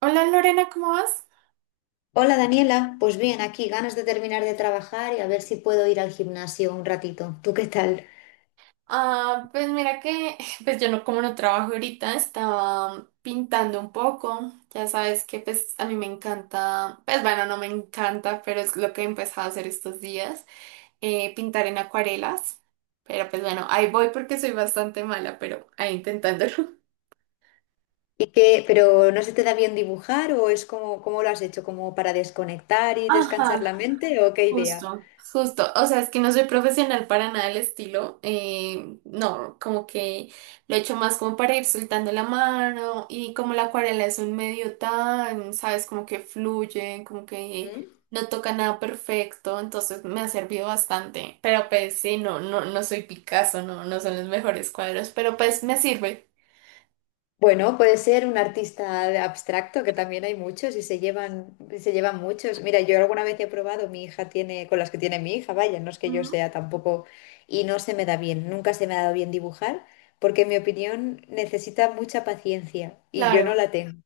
Hola Lorena, ¿cómo vas? Hola Daniela, pues bien, aquí ganas de terminar de trabajar y a ver si puedo ir al gimnasio un ratito. ¿Tú qué tal? Ah, pues mira que, pues yo no, como no trabajo ahorita, estaba pintando un poco. Ya sabes que pues a mí me encanta, pues bueno, no me encanta, pero es lo que he empezado a hacer estos días, pintar en acuarelas. Pero pues bueno, ahí voy porque soy bastante mala, pero ahí intentándolo. ¿Y qué? ¿Pero no se te da bien dibujar o es como, cómo lo has hecho? ¿Como para desconectar y descansar Ajá. la mente o qué idea? Justo, justo. O sea, es que no soy profesional para nada del estilo. No, como que lo he hecho más como para ir soltando la mano y como la acuarela es un medio tan, sabes, como que fluye, como que no toca nada perfecto, entonces me ha servido bastante. Pero pues sí, no, no, no soy Picasso, no, no son los mejores cuadros, pero pues me sirve. Bueno, puede ser un artista de abstracto, que también hay muchos y se llevan muchos. Mira, yo alguna vez he probado, mi hija tiene, con las que tiene mi hija, vaya, no es que yo Ujú. sea tampoco, y no se me da bien, nunca se me ha dado bien dibujar, porque en mi opinión necesita mucha paciencia y yo no Claro. la tengo,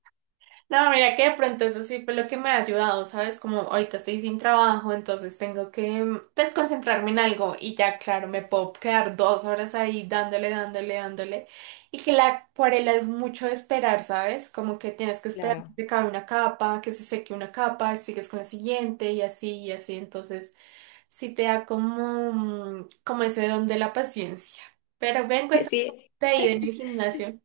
No, mira que de pronto eso sí fue lo que me ha ayudado, ¿sabes? Como ahorita estoy sin trabajo, entonces tengo que pues concentrarme en algo y ya, claro, me puedo quedar 2 horas ahí dándole, dándole, dándole. Y que la acuarela es mucho de esperar, ¿sabes? Como que tienes que esperar que claro. se acabe una capa, que se seque una capa, y sigues con la siguiente y así y así. Entonces sí te da como, como ese don de la paciencia. Pero ven, cuéntame, ¿cómo Sí. te ha ido en el gimnasio?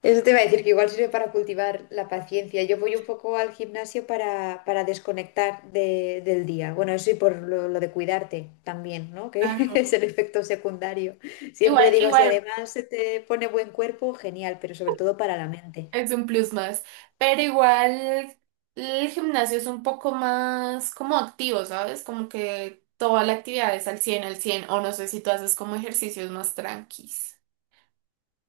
Eso te iba a decir que igual sirve para cultivar la paciencia. Yo voy un poco al gimnasio para desconectar del día. Bueno, eso y por lo de cuidarte también, ¿no? Que Ah, es el efecto secundario. Siempre igual, digo, si igual. además se te pone buen cuerpo, genial, pero sobre todo para la mente. Es un plus más, pero igual el gimnasio es un poco más como activo, ¿sabes? Como que toda la actividad es al 100 o no sé si tú haces como ejercicios más tranquis.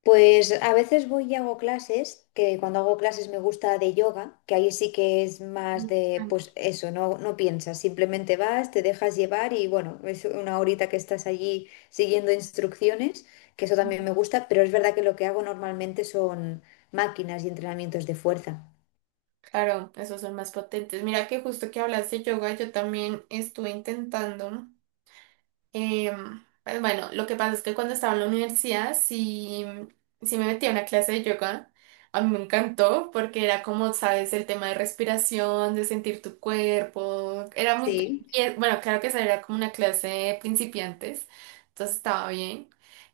Pues a veces voy y hago clases, que cuando hago clases me gusta de yoga, que ahí sí que es más No, de, tranqui. pues eso, no piensas, simplemente vas, te dejas llevar y bueno, es una horita que estás allí siguiendo instrucciones, que eso también me gusta, pero es verdad que lo que hago normalmente son máquinas y entrenamientos de fuerza. Claro, esos son más potentes. Mira que justo que hablaste de yoga, yo también estuve intentando. Pues bueno, lo que pasa es que cuando estaba en la universidad, sí, sí me metí a una clase de yoga. A mí me encantó porque era como, sabes, el tema de respiración, de sentir tu cuerpo. Era muy Sí. tranquilo. Bueno, claro que esa era como una clase de principiantes, entonces estaba bien.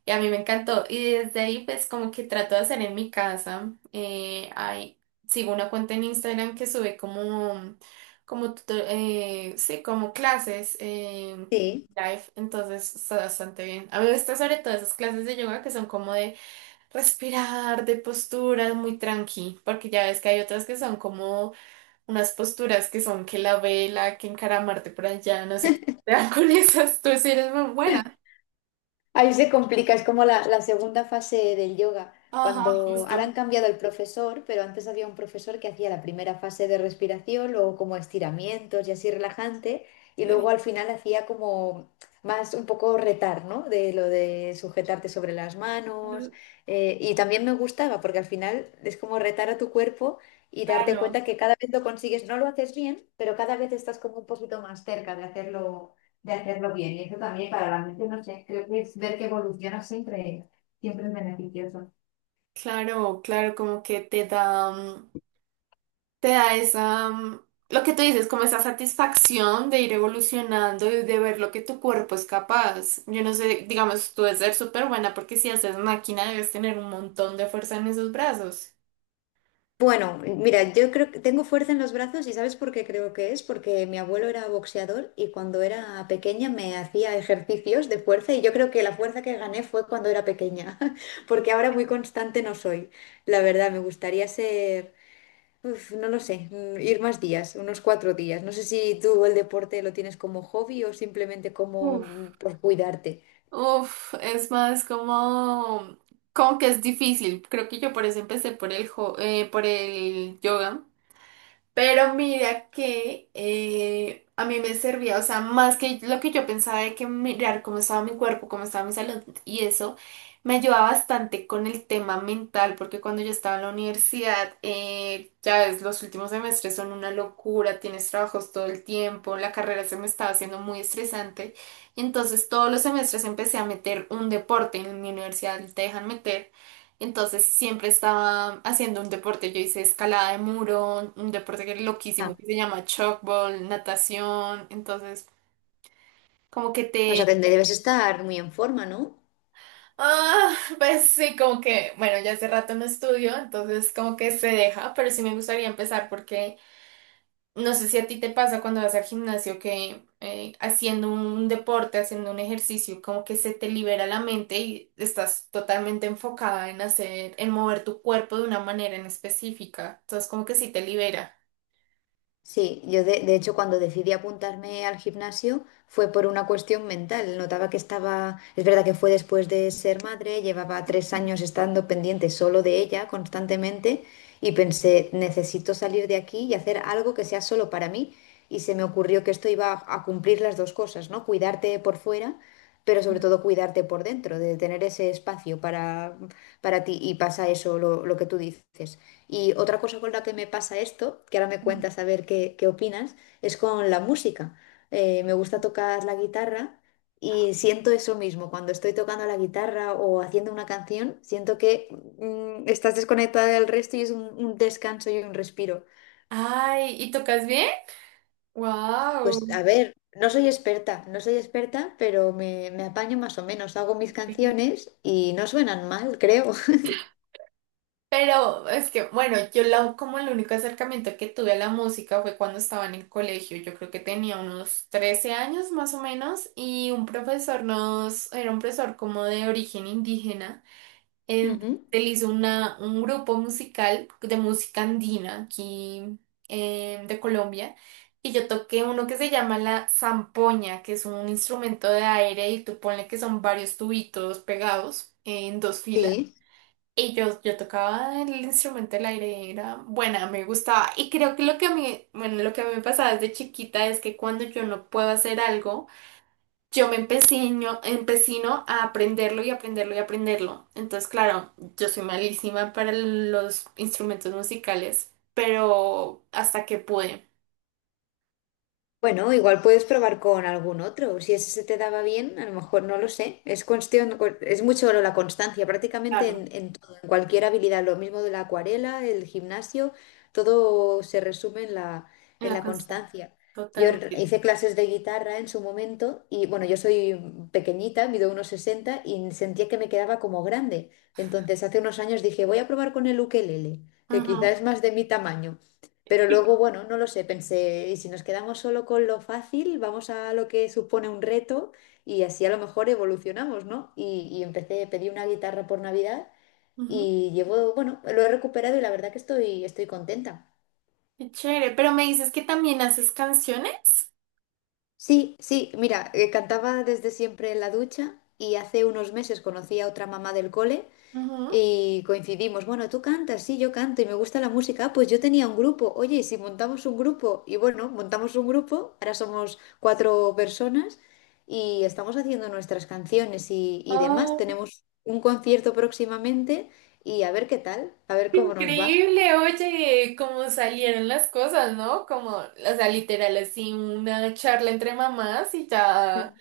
Y a mí me encantó. Y desde ahí, pues como que trato de hacer en mi casa. Sigo una cuenta en Instagram que sube como sí, como clases Sí. live, entonces está bastante bien. A mí me gusta sobre todo esas clases de yoga que son como de respirar, de posturas muy tranqui, porque ya ves que hay otras que son como unas posturas que son que la vela, que encaramarte por allá, no sé qué. Te dan con esas, tú sí eres muy buena. Ahí se complica, es como la segunda fase del yoga, Ajá, cuando ahora han justo. cambiado el profesor, pero antes había un profesor que hacía la primera fase de respiración, luego como estiramientos y así relajante, y luego al final hacía como más un poco retar, ¿no? De lo de sujetarte sobre las manos, y también me gustaba porque al final es como retar a tu cuerpo y darte Claro, cuenta que cada vez lo consigues, no lo haces bien, pero cada vez estás como un poquito más cerca de hacerlo bien. Y eso también para la mente, no sé, creo que es ver que evoluciona siempre, siempre es beneficioso. claro, claro, como que te da. Te da esa, lo que tú dices, como esa satisfacción de ir evolucionando y de ver lo que tu cuerpo es capaz. Yo no sé, digamos, tú debes ser súper buena porque si haces máquina debes tener un montón de fuerza en esos brazos. Bueno, mira, yo creo que tengo fuerza en los brazos y ¿sabes por qué creo que es? Porque mi abuelo era boxeador y cuando era pequeña me hacía ejercicios de fuerza y yo creo que la fuerza que gané fue cuando era pequeña, porque ahora muy constante no soy. La verdad, me gustaría ser, uf, no lo sé, ir más días, unos 4 días. No sé si tú el deporte lo tienes como hobby o simplemente como Uf. Por cuidarte. Uf, es más como, como que es difícil. Creo que yo por eso empecé por el, por el yoga. Pero mira que a mí me servía, o sea, más que lo que yo pensaba de que mirar cómo estaba mi cuerpo, cómo estaba mi salud y eso, me ayudaba bastante con el tema mental, porque cuando yo estaba en la universidad, ya ves, los últimos semestres son una locura, tienes trabajos todo el tiempo, la carrera se me estaba haciendo muy estresante, y entonces todos los semestres empecé a meter un deporte, en mi universidad te dejan meter. Entonces siempre estaba haciendo un deporte. Yo hice escalada de muro, un deporte que es loquísimo, que se llama chalkball, natación. Entonces, como que O sea te... que debes estar muy en forma, ¿no? Ah, pues sí, como que, bueno, ya hace rato no estudio, entonces como que se deja, pero sí me gustaría empezar porque... No sé si a ti te pasa cuando vas al gimnasio que haciendo un deporte, haciendo un ejercicio, como que se te libera la mente y estás totalmente enfocada en hacer, en mover tu cuerpo de una manera en específica. Entonces, como que sí te libera. Sí, yo de hecho cuando decidí apuntarme al gimnasio fue por una cuestión mental. Notaba que estaba, es verdad que fue después de ser madre, llevaba 3 años estando pendiente solo de ella constantemente y pensé, necesito salir de aquí y hacer algo que sea solo para mí. Y se me ocurrió que esto iba a cumplir las dos cosas, ¿no? Cuidarte por fuera, pero sobre todo cuidarte por dentro, de tener ese espacio para ti y pasa eso, lo que tú dices. Y otra cosa con la que me pasa esto, que ahora me cuentas a ver qué opinas, es con la música. Me gusta tocar la guitarra y siento eso mismo. Cuando estoy tocando la guitarra o haciendo una canción, siento que estás desconectada del resto y es un descanso y un respiro. Ay, ¿y tocas bien? Pues Wow. a ver, no soy experta, pero me apaño más o menos. Hago mis canciones y no suenan mal, creo. Pero es que, bueno, yo la, como el único acercamiento que tuve a la música fue cuando estaba en el colegio. Yo creo que tenía unos 13 años más o menos y un profesor nos, era un profesor como de origen indígena. Él, Ujú. él hizo una, un grupo musical de música andina aquí de Colombia y yo toqué uno que se llama la zampoña, que es un instrumento de aire y tú ponle que son varios tubitos pegados en dos filas. Sí. Y yo tocaba el instrumento del aire, era buena, me gustaba. Y creo que lo que a mí, bueno, lo que a mí me pasaba desde chiquita es que cuando yo no puedo hacer algo, yo me empecino a aprenderlo y aprenderlo y aprenderlo. Entonces, claro, yo soy malísima para los instrumentos musicales, pero hasta que pude. Bueno, igual puedes probar con algún otro. Si ese se te daba bien, a lo mejor no lo sé. Es cuestión, es mucho la constancia, prácticamente Claro, en todo, en cualquier habilidad. Lo mismo de la acuarela, el gimnasio, todo se resume en la, en en la la constancia. constancia. Yo Totalmente. hice clases de guitarra en su momento y bueno, yo soy pequeñita, mido unos 60 y sentía que me quedaba como grande. Entonces hace unos años dije, voy a probar con el ukelele, que quizá Ajá. es más de mi tamaño. Pero luego, bueno, no lo sé, pensé, y si nos quedamos solo con lo fácil, vamos a lo que supone un reto y así a lo mejor evolucionamos, ¿no? Y empecé, pedí una guitarra por Navidad Ujú. y llevo, bueno, lo he recuperado y la verdad que estoy contenta. Qué chévere. Pero me dices que también haces canciones. Sí, sí, mira, cantaba desde siempre en la ducha y hace unos meses conocí a otra mamá del cole. Y coincidimos, bueno, tú cantas, sí, yo canto y me gusta la música, ah, pues yo tenía un grupo, oye, ¿y si montamos un grupo? Y bueno, montamos un grupo, ahora somos cuatro personas y estamos haciendo nuestras canciones y demás, Ajá. tenemos un concierto próximamente y a ver qué tal, a ver cómo nos va. Increíble, oye, cómo salieron las cosas, ¿no? Como, o sea, literal, así una charla entre mamás y ya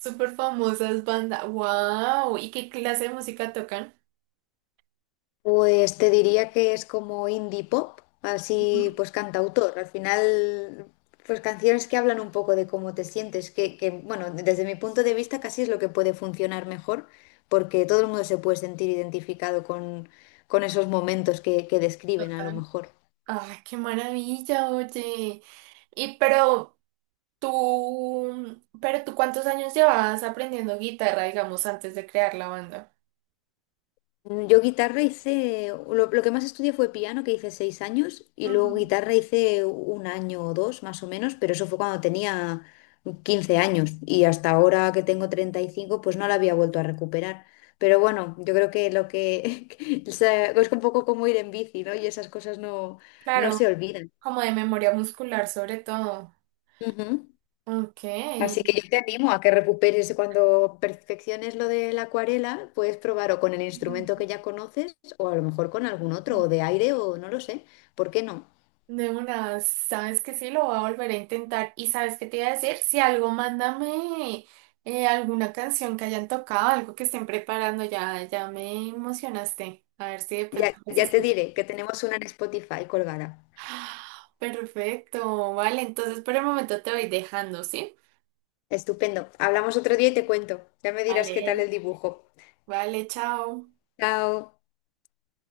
súper famosas bandas. ¡Wow! ¿Y qué clase de música tocan? Pues te diría que es como indie pop, así Ujú, pues cantautor. Al final, pues canciones que hablan un poco de cómo te sientes, que, bueno, desde mi punto de vista casi es lo que puede funcionar mejor, porque todo el mundo se puede sentir identificado con esos momentos que describen a lo total. mejor. ¡Ay, qué maravilla, oye! Y pero tú, ¿cuántos años llevabas aprendiendo guitarra, digamos, antes de crear la banda? Yo guitarra hice, lo que más estudié fue piano, que hice 6 años, y Ujú. luego guitarra hice un año o dos más o menos, pero eso fue cuando tenía 15 años y hasta ahora que tengo 35 pues no la había vuelto a recuperar. Pero bueno, yo creo que lo que o sea, es un poco como ir en bici, ¿no? Y esas cosas no, no Claro, se olvidan. como de memoria muscular sobre todo. Ujú. Ok. Así que yo te animo a que recuperes cuando perfecciones lo de la acuarela, puedes probar o con el Ujú. instrumento que ya conoces o a lo mejor con algún otro, o de aire o no lo sé, ¿por qué no? De una, sabes que sí, lo voy a volver a intentar. Y sabes qué te iba a decir, si algo, mándame alguna canción que hayan tocado, algo que estén preparando, ya, ya me emocionaste. A ver si de Ya, pronto los ya te escucho. diré que tenemos una en Spotify colgada. ¡Ah! Perfecto, vale, entonces por el momento te voy dejando, ¿sí? Estupendo. Hablamos otro día y te cuento. Ya me dirás qué tal Vale. el dibujo. Vale, chao. Chao.